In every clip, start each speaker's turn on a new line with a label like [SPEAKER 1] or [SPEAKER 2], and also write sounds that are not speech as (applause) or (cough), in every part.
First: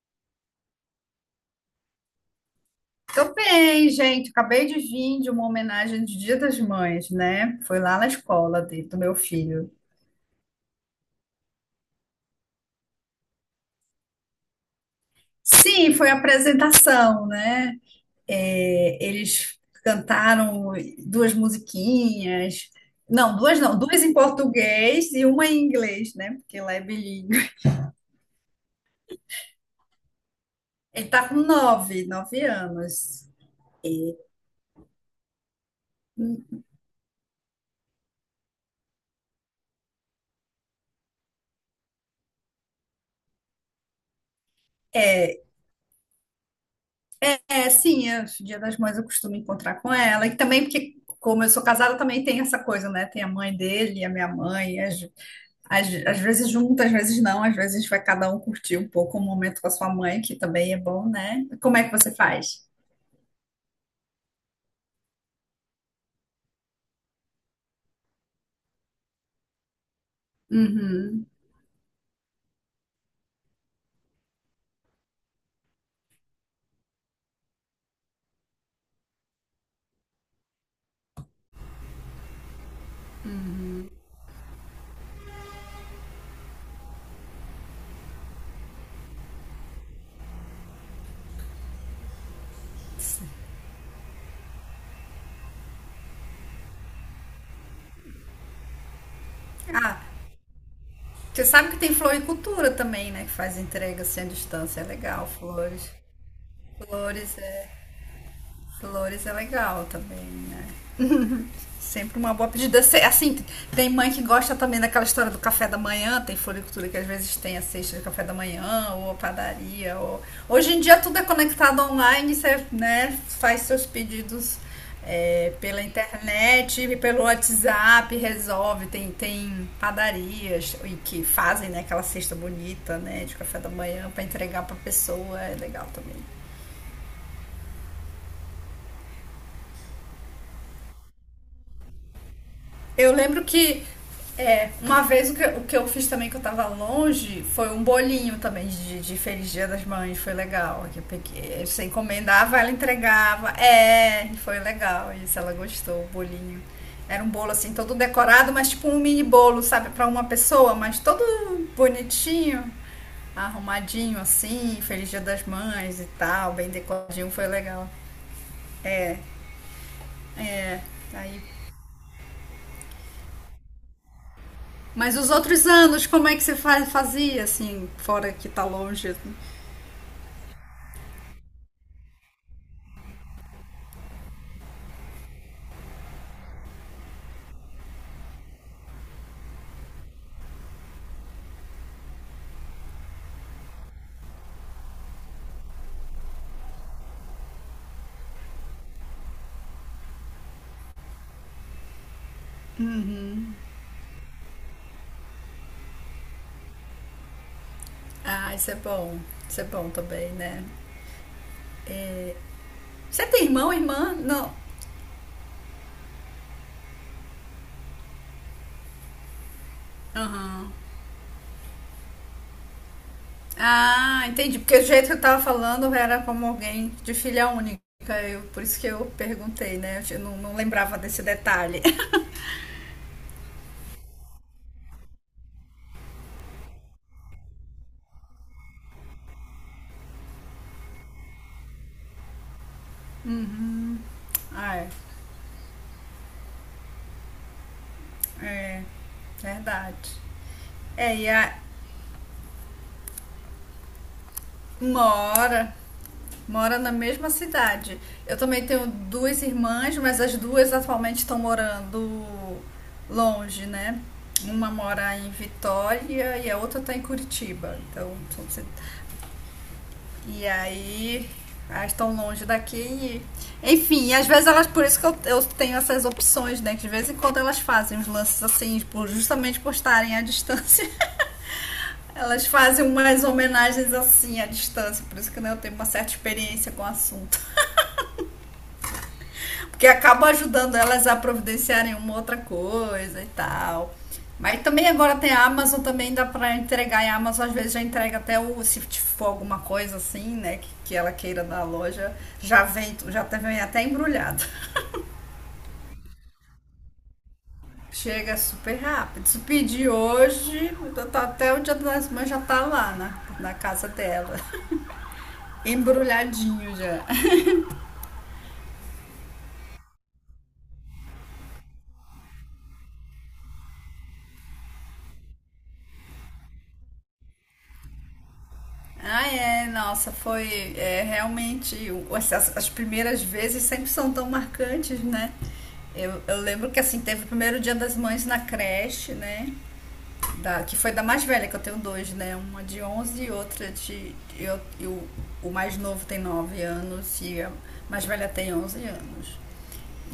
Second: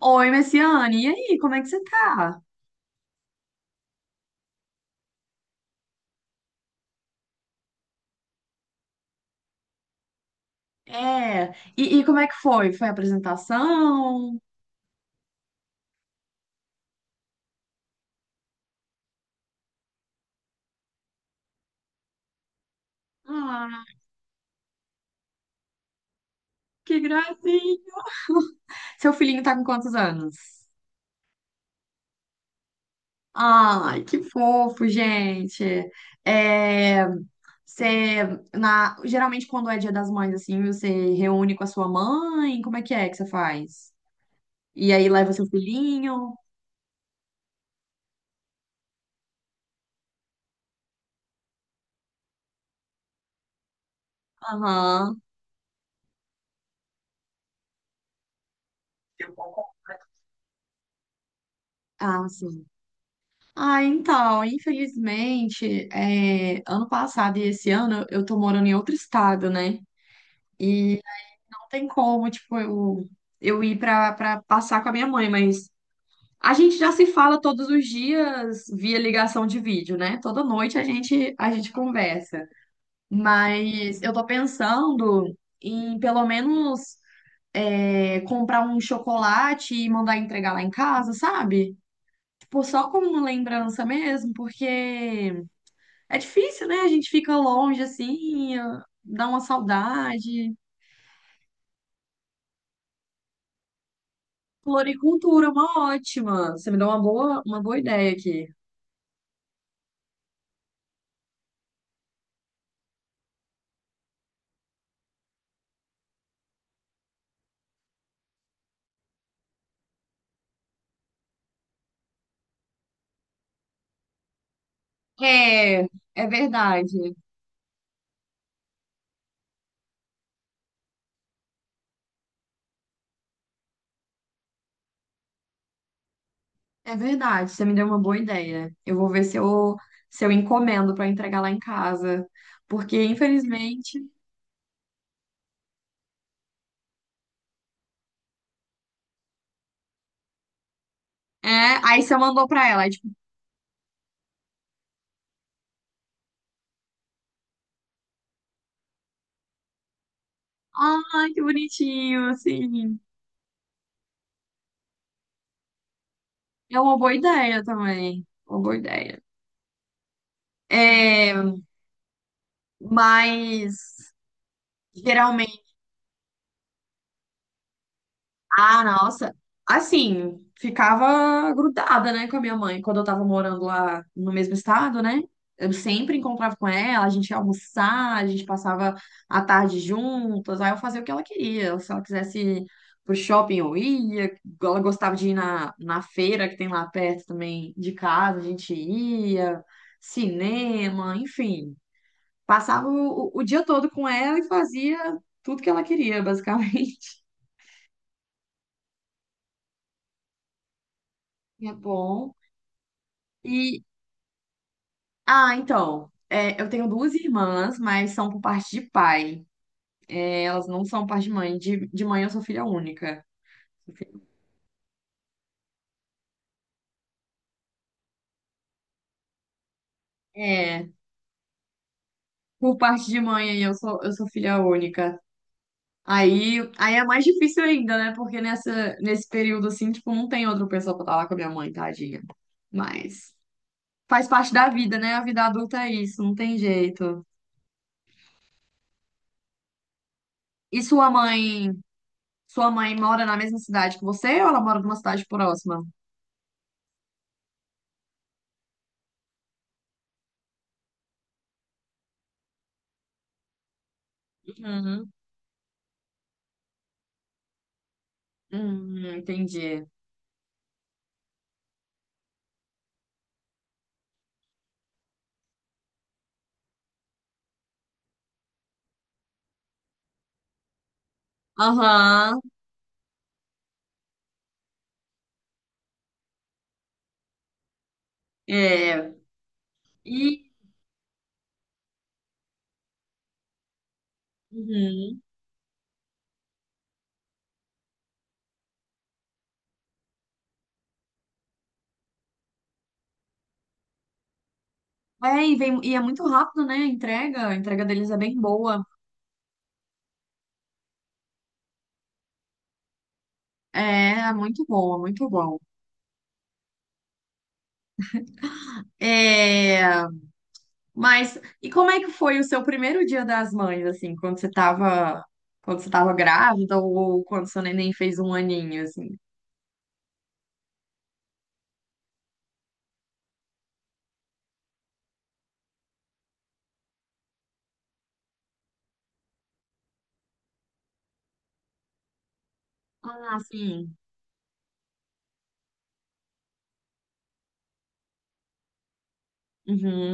[SPEAKER 1] Oi, Messiane, e aí, como é que você tá?
[SPEAKER 2] Tô bem, gente. Acabei de vir de uma homenagem de Dia das Mães, né? Foi lá na escola do meu filho.
[SPEAKER 1] É, e como é que foi? Foi a apresentação?
[SPEAKER 2] Sim, foi a apresentação, né? É, eles cantaram duas musiquinhas. Não, duas não,
[SPEAKER 1] Ah,
[SPEAKER 2] duas em português e uma em inglês, né? Porque lá é
[SPEAKER 1] que
[SPEAKER 2] bilíngue.
[SPEAKER 1] gracinha! Seu filhinho tá com quantos anos?
[SPEAKER 2] Ele tá com 9, 9 anos.
[SPEAKER 1] Ai, que fofo, gente! É, você, Geralmente quando é Dia das Mães, assim, você reúne com a sua mãe? Como é que você faz? E aí leva
[SPEAKER 2] É.
[SPEAKER 1] seu filhinho?
[SPEAKER 2] É, sim, é, Dia das Mães eu costumo encontrar com ela. E também porque, como eu sou casada, também tem essa coisa, né? Tem a mãe dele e a minha mãe. Às,
[SPEAKER 1] Aham.
[SPEAKER 2] às, às vezes juntas, às vezes não. Às vezes vai cada um curtir um pouco o momento com a sua mãe, que também é bom, né? Como é que você
[SPEAKER 1] Ah,
[SPEAKER 2] faz?
[SPEAKER 1] sim. Ah, então, infelizmente, ano passado e esse ano eu tô morando em outro estado, né? E
[SPEAKER 2] Uhum.
[SPEAKER 1] não tem como, tipo, eu ir pra passar com a minha mãe, mas a gente já se fala todos os dias via ligação de vídeo, né? Toda noite a gente conversa. Mas eu tô pensando em pelo menos comprar um chocolate e mandar entregar lá em casa, sabe? Tipo, só como lembrança mesmo, porque. É difícil, né? A gente fica longe assim, ah, dá uma
[SPEAKER 2] Ah,
[SPEAKER 1] saudade.
[SPEAKER 2] você sabe que tem floricultura também, né? Que faz entrega assim à distância. É legal,
[SPEAKER 1] Floricultura é
[SPEAKER 2] flores.
[SPEAKER 1] uma ótima. Você me deu
[SPEAKER 2] Flores
[SPEAKER 1] uma
[SPEAKER 2] é,
[SPEAKER 1] boa ideia aqui.
[SPEAKER 2] flores é legal também, né? Sempre uma boa pedida. Assim, tem mãe que gosta também daquela história do café da manhã, tem floricultura que às vezes tem a cesta de café da manhã, ou a padaria. Ou... Hoje em dia tudo é conectado online, você né, faz seus pedidos pela
[SPEAKER 1] É, é
[SPEAKER 2] internet,
[SPEAKER 1] verdade.
[SPEAKER 2] pelo WhatsApp, resolve. Tem padarias e que fazem né, aquela cesta bonita né, de café da manhã para entregar para a pessoa, é legal também.
[SPEAKER 1] É verdade, você me deu uma boa ideia. Eu vou ver se eu encomendo para entregar lá em casa. Porque,
[SPEAKER 2] Eu lembro que
[SPEAKER 1] infelizmente,
[SPEAKER 2] uma vez o que eu fiz também que eu tava longe foi um bolinho também de Feliz Dia das Mães, foi legal. Que eu
[SPEAKER 1] é,
[SPEAKER 2] peguei, você
[SPEAKER 1] aí você mandou
[SPEAKER 2] encomendava,
[SPEAKER 1] para
[SPEAKER 2] ela
[SPEAKER 1] ela, aí, tipo,
[SPEAKER 2] entregava. É, foi legal isso, ela gostou, o bolinho. Era um bolo assim, todo decorado, mas tipo um mini bolo, sabe, pra uma pessoa, mas todo
[SPEAKER 1] ai, que bonitinho,
[SPEAKER 2] bonitinho,
[SPEAKER 1] assim.
[SPEAKER 2] arrumadinho assim, Feliz Dia das Mães e tal, bem
[SPEAKER 1] É uma boa
[SPEAKER 2] decoradinho, foi
[SPEAKER 1] ideia
[SPEAKER 2] legal.
[SPEAKER 1] também. Uma boa
[SPEAKER 2] É,
[SPEAKER 1] ideia.
[SPEAKER 2] é.
[SPEAKER 1] É,
[SPEAKER 2] Aí
[SPEAKER 1] mas
[SPEAKER 2] mas os
[SPEAKER 1] geralmente.
[SPEAKER 2] outros anos, como é que você fazia, assim, fora que tá
[SPEAKER 1] Ah,
[SPEAKER 2] longe?
[SPEAKER 1] nossa.
[SPEAKER 2] Assim?
[SPEAKER 1] Assim, ficava grudada, né, com a minha mãe quando eu tava morando lá no mesmo estado, né? Eu sempre encontrava com ela, a gente ia almoçar, a gente passava a tarde juntas, aí eu fazia o que ela queria. Se ela quisesse ir pro shopping, eu ia. Ela gostava de ir na feira que tem lá perto também de casa, a gente ia, cinema, enfim. Passava o
[SPEAKER 2] Uhum.
[SPEAKER 1] dia todo com ela e fazia tudo que ela queria, basicamente.
[SPEAKER 2] Ah, isso é bom. Isso é bom também, né?
[SPEAKER 1] (laughs) É bom.
[SPEAKER 2] É, você tem irmão,
[SPEAKER 1] E,
[SPEAKER 2] irmã? Não.
[SPEAKER 1] ah, então. É, eu tenho duas irmãs, mas são por parte de pai. É, elas
[SPEAKER 2] Aham.
[SPEAKER 1] não são por parte de mãe. De mãe eu sou filha única. Sou filha-
[SPEAKER 2] Ah, entendi. Porque o jeito que eu tava falando era como alguém de filha única. Por isso que eu perguntei, né? Eu não
[SPEAKER 1] É,
[SPEAKER 2] lembrava desse detalhe. (laughs)
[SPEAKER 1] por parte de mãe aí eu sou filha única. Aí é mais difícil ainda, né? Porque nesse período assim, tipo, não tem outra pessoa pra estar lá com a minha mãe, tadinha. Mas
[SPEAKER 2] Uhum.
[SPEAKER 1] faz parte da
[SPEAKER 2] Ah, é.
[SPEAKER 1] vida, né? A vida adulta é isso, não tem jeito.
[SPEAKER 2] É. Verdade.
[SPEAKER 1] E
[SPEAKER 2] É, e a,
[SPEAKER 1] sua mãe mora na mesma cidade que você ou ela mora numa
[SPEAKER 2] uma
[SPEAKER 1] cidade
[SPEAKER 2] hora.
[SPEAKER 1] próxima?
[SPEAKER 2] Mora na mesma cidade. Eu também tenho duas irmãs, mas as duas atualmente estão morando longe, né? Uma
[SPEAKER 1] Uhum.
[SPEAKER 2] mora em Vitória e a outra está em Curitiba. Então,
[SPEAKER 1] Entendi.
[SPEAKER 2] e aí elas estão longe daqui. E- enfim, às vezes elas, por isso que eu tenho essas opções, né? Que de vez em quando elas fazem uns lances assim, justamente por estarem à distância. (laughs)
[SPEAKER 1] Aham,
[SPEAKER 2] Elas fazem umas homenagens assim à distância, por isso que né, eu tenho uma certa experiência com o assunto.
[SPEAKER 1] é.
[SPEAKER 2] Porque acaba
[SPEAKER 1] E,
[SPEAKER 2] ajudando elas a providenciarem uma outra coisa e tal. Mas também agora
[SPEAKER 1] uhum.
[SPEAKER 2] tem a Amazon, também dá pra entregar. E a Amazon às vezes já entrega até o, se for alguma coisa assim, né, que ela queira da loja, já vem, vem até embrulhado.
[SPEAKER 1] É, e, vem, e é muito rápido, né? A entrega
[SPEAKER 2] (laughs)
[SPEAKER 1] deles é
[SPEAKER 2] Chega
[SPEAKER 1] bem
[SPEAKER 2] super
[SPEAKER 1] boa.
[SPEAKER 2] rápido. Se pedir hoje, então tá- até o dia das mães já tá lá, né, na
[SPEAKER 1] É,
[SPEAKER 2] casa
[SPEAKER 1] é
[SPEAKER 2] dela.
[SPEAKER 1] muito boa, muito bom.
[SPEAKER 2] (laughs) Embrulhadinho já.
[SPEAKER 1] É, mas, e como é que foi o seu primeiro dia das mães, assim, quando você tava grávida ou quando seu neném fez um aninho, assim?
[SPEAKER 2] Ah, é, nossa, foi é, realmente. As primeiras vezes sempre são tão marcantes, né? Eu lembro que assim, teve o primeiro dia das mães na creche, né? Da, que foi da mais velha, que eu tenho dois, né? Uma de 11 e
[SPEAKER 1] Ah,
[SPEAKER 2] outra
[SPEAKER 1] sim.
[SPEAKER 2] de. Eu, e o mais novo tem 9 anos e a mais velha tem 11 anos.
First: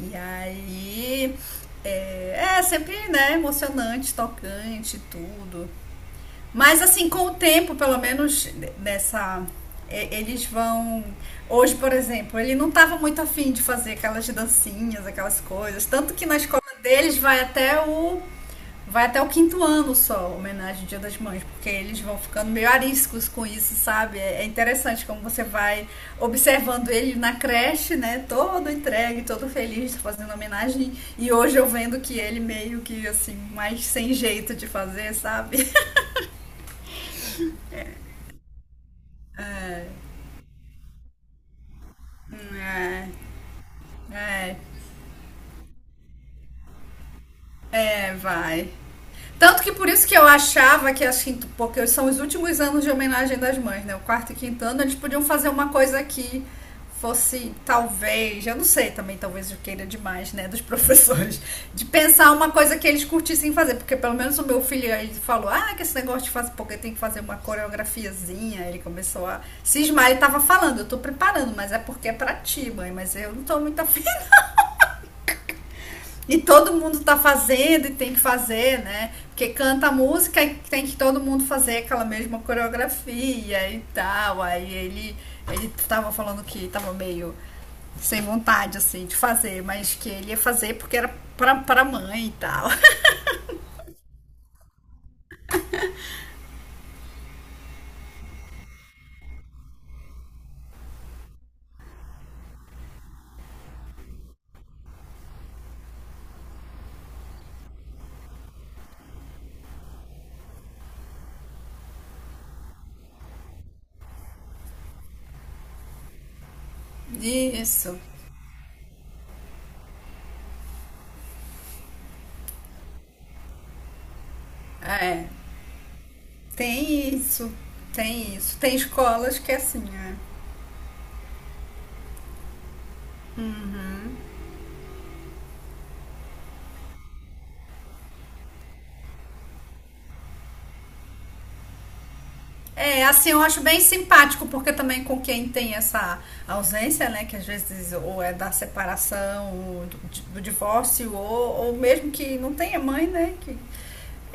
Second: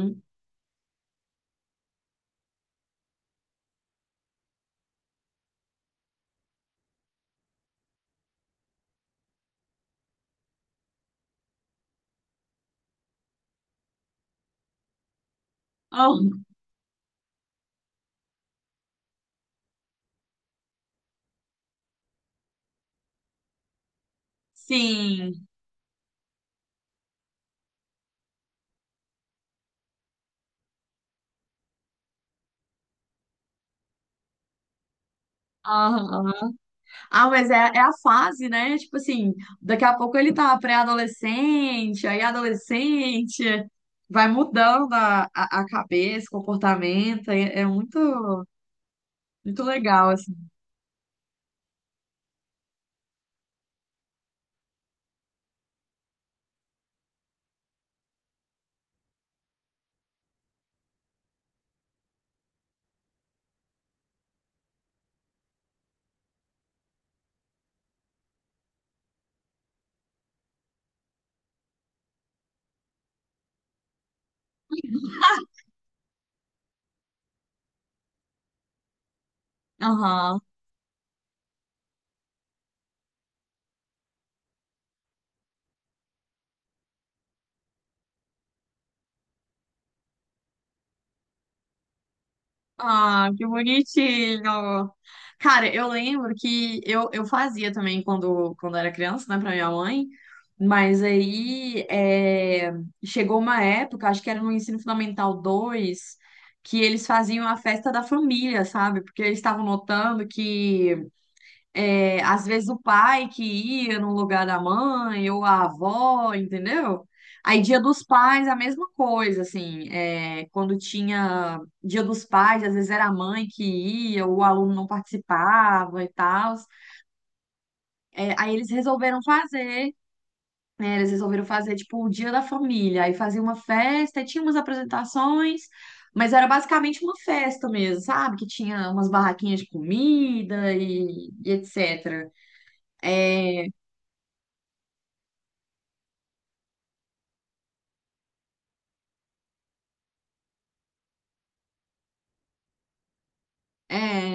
[SPEAKER 2] E aí. É, é sempre, né? Emocionante, tocante, tudo. Mas assim, com o tempo, pelo menos nessa. Eles vão. Hoje, por exemplo, ele não estava muito afim de fazer aquelas dancinhas, aquelas coisas. Tanto que na
[SPEAKER 1] Oh,
[SPEAKER 2] escola deles vai até o. Vai até o quinto ano só, homenagem ao Dia das Mães, porque eles vão ficando meio ariscos com isso, sabe? É interessante como você
[SPEAKER 1] sim.
[SPEAKER 2] vai observando ele na creche, né? Todo entregue, todo feliz, fazendo homenagem. E hoje eu vendo que ele meio que, assim, mais sem jeito de fazer, sabe? (laughs)
[SPEAKER 1] Ah, mas é a fase, né? Tipo assim, daqui a pouco ele tá pré-adolescente, aí adolescente, vai
[SPEAKER 2] É,
[SPEAKER 1] mudando a cabeça, comportamento, é
[SPEAKER 2] é,
[SPEAKER 1] muito,
[SPEAKER 2] vai. Tanto
[SPEAKER 1] muito
[SPEAKER 2] que por isso
[SPEAKER 1] legal,
[SPEAKER 2] que eu
[SPEAKER 1] assim.
[SPEAKER 2] achava que as quinto, porque são os últimos anos de homenagem das mães, né? O quarto e quinto ano, eles podiam fazer uma coisa que fosse, talvez, eu não sei também, talvez eu queira demais, né, dos (laughs) professores, de pensar uma coisa que eles curtissem fazer, porque pelo menos o meu filho, ele falou, ah, que esse negócio de fazer, porque tem que fazer uma coreografiazinha, ele começou a cismar, ele tava falando, eu tô preparando, mas é porque é pra ti, mãe, mas eu não tô muito afim e todo mundo tá fazendo e tem que fazer, né? Porque canta a
[SPEAKER 1] Aham.
[SPEAKER 2] música e tem que todo mundo fazer aquela mesma coreografia e tal. Aí ele tava falando que tava meio sem vontade, assim, de fazer, mas que ele ia fazer porque era pra mãe e tal.
[SPEAKER 1] Ah, que bonitinho! Cara, eu lembro que eu fazia também quando era criança, né, pra minha mãe, mas aí é, chegou uma época, acho que era no Ensino Fundamental 2 que eles faziam a festa da família, sabe? Porque eles estavam notando que é, às vezes o pai que ia no lugar da mãe, ou a avó, entendeu? Aí Dia
[SPEAKER 2] (laughs) Isso,
[SPEAKER 1] dos Pais, a mesma coisa, assim, é, quando tinha Dia dos Pais, às vezes era a mãe que ia, ou o aluno não
[SPEAKER 2] é.
[SPEAKER 1] participava e tal.
[SPEAKER 2] Tem isso,
[SPEAKER 1] É,
[SPEAKER 2] tem
[SPEAKER 1] aí
[SPEAKER 2] isso.
[SPEAKER 1] eles
[SPEAKER 2] Tem
[SPEAKER 1] resolveram
[SPEAKER 2] escolas que é assim,
[SPEAKER 1] fazer,
[SPEAKER 2] é.
[SPEAKER 1] né, eles resolveram fazer, tipo, o Dia da Família, aí fazia uma festa, e tinha umas apresentações, mas era basicamente uma festa mesmo, sabe? Que tinha umas barraquinhas de comida e etc.
[SPEAKER 2] É, assim, eu acho bem simpático, porque também com quem tem essa ausência, né, que às vezes ou é da separação, ou do divórcio, ou, mesmo que não tenha mãe, né, que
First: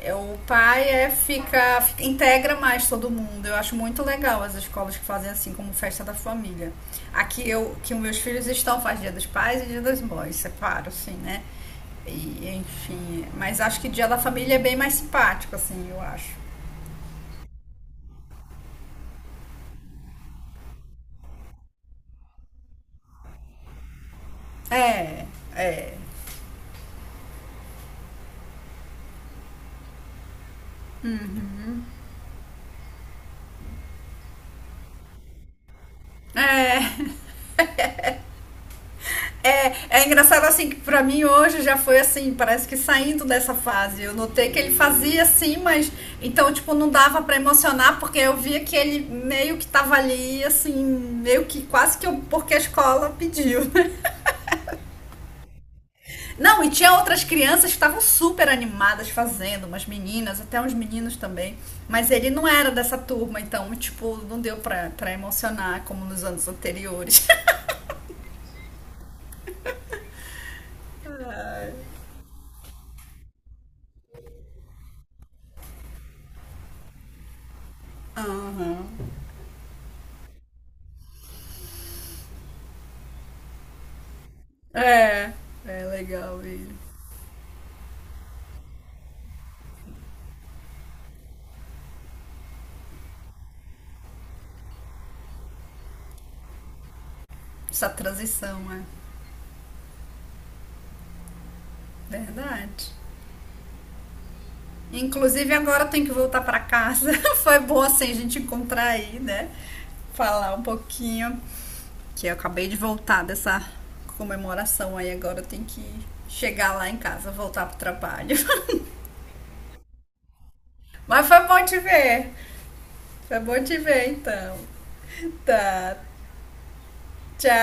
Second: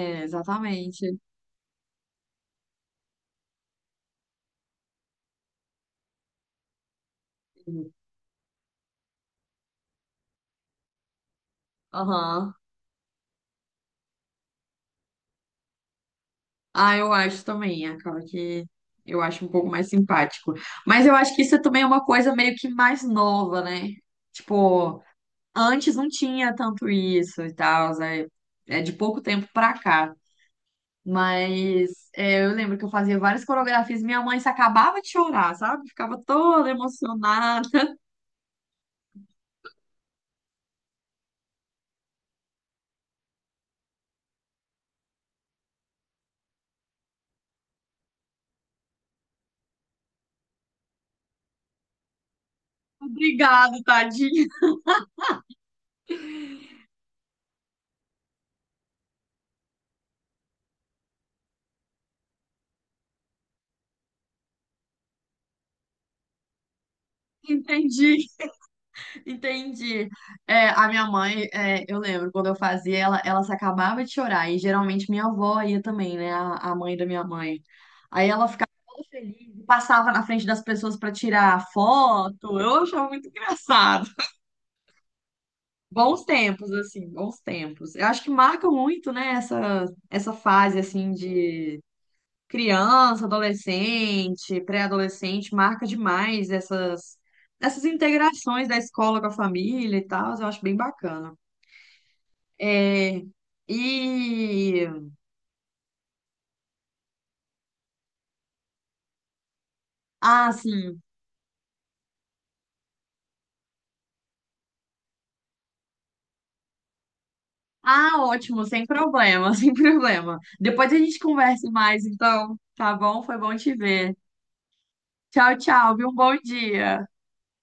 [SPEAKER 2] é, o pai é,
[SPEAKER 1] exatamente.
[SPEAKER 2] integra mais todo mundo. Eu acho muito legal as escolas que fazem assim, como festa da família. Aqui eu,
[SPEAKER 1] Assim.
[SPEAKER 2] que os meus filhos estão, faz dia dos pais e dia das mães, separo, assim, né, e
[SPEAKER 1] Aham.
[SPEAKER 2] enfim, mas acho que dia da família é bem mais simpático, assim, eu acho.
[SPEAKER 1] Ah, eu acho também. Acaba que eu acho um pouco mais simpático. Mas eu acho que isso também é uma coisa meio que mais nova, né? Tipo,
[SPEAKER 2] É, é,
[SPEAKER 1] antes não tinha tanto isso e tal. É, é de pouco tempo pra cá. Mas é, eu lembro que eu fazia várias coreografias e minha mãe se acabava de chorar, sabe? Ficava toda
[SPEAKER 2] é.
[SPEAKER 1] emocionada.
[SPEAKER 2] É, é engraçado assim que pra mim hoje já foi assim, parece que saindo dessa fase. Eu notei que ele fazia assim, mas então tipo não dava pra emocionar porque eu via que ele meio que tava ali assim, meio que quase que eu, porque a
[SPEAKER 1] (laughs)
[SPEAKER 2] escola pediu. (laughs)
[SPEAKER 1] Obrigado,
[SPEAKER 2] Né?
[SPEAKER 1] tadinha.
[SPEAKER 2] Não, e tinha outras crianças que estavam super animadas fazendo, umas meninas, até uns meninos também. Mas ele não era dessa turma, então, tipo, não deu pra, pra emocionar como nos anos anteriores.
[SPEAKER 1] (laughs) Entendi. Entendi. É, a minha mãe, é, eu lembro, quando eu fazia, ela se acabava de chorar. E geralmente minha avó ia também, né? A mãe da minha mãe.
[SPEAKER 2] (laughs)
[SPEAKER 1] Aí ela ficava
[SPEAKER 2] Aham.
[SPEAKER 1] toda feliz, passava na frente das pessoas para tirar foto. Eu achava muito engraçado.
[SPEAKER 2] É, é
[SPEAKER 1] Bons
[SPEAKER 2] legal
[SPEAKER 1] tempos,
[SPEAKER 2] ele.
[SPEAKER 1] assim, bons tempos. Eu acho que marcam muito, né? Essa fase, assim, de criança, adolescente, pré-adolescente, marca demais essas
[SPEAKER 2] Essa transição,
[SPEAKER 1] integrações da
[SPEAKER 2] é
[SPEAKER 1] escola com a família e tal, eu acho bem bacana.
[SPEAKER 2] verdade.
[SPEAKER 1] É, e.
[SPEAKER 2] Inclusive agora eu tenho que voltar para casa. (laughs) Foi bom assim a gente encontrar aí, né?
[SPEAKER 1] Ah,
[SPEAKER 2] Falar um
[SPEAKER 1] sim.
[SPEAKER 2] pouquinho que eu acabei de voltar dessa comemoração aí, agora eu tenho que chegar lá em casa, voltar pro
[SPEAKER 1] Ah,
[SPEAKER 2] trabalho.
[SPEAKER 1] ótimo, sem
[SPEAKER 2] (laughs)
[SPEAKER 1] problema, (laughs) sem problema. Depois a gente
[SPEAKER 2] Mas foi bom
[SPEAKER 1] conversa
[SPEAKER 2] te
[SPEAKER 1] mais,
[SPEAKER 2] ver.
[SPEAKER 1] então, tá bom? Foi
[SPEAKER 2] Foi
[SPEAKER 1] bom
[SPEAKER 2] bom
[SPEAKER 1] te
[SPEAKER 2] te ver
[SPEAKER 1] ver.
[SPEAKER 2] então.
[SPEAKER 1] Tchau, tchau,
[SPEAKER 2] Tá.
[SPEAKER 1] viu? Um bom dia.
[SPEAKER 2] Tchau.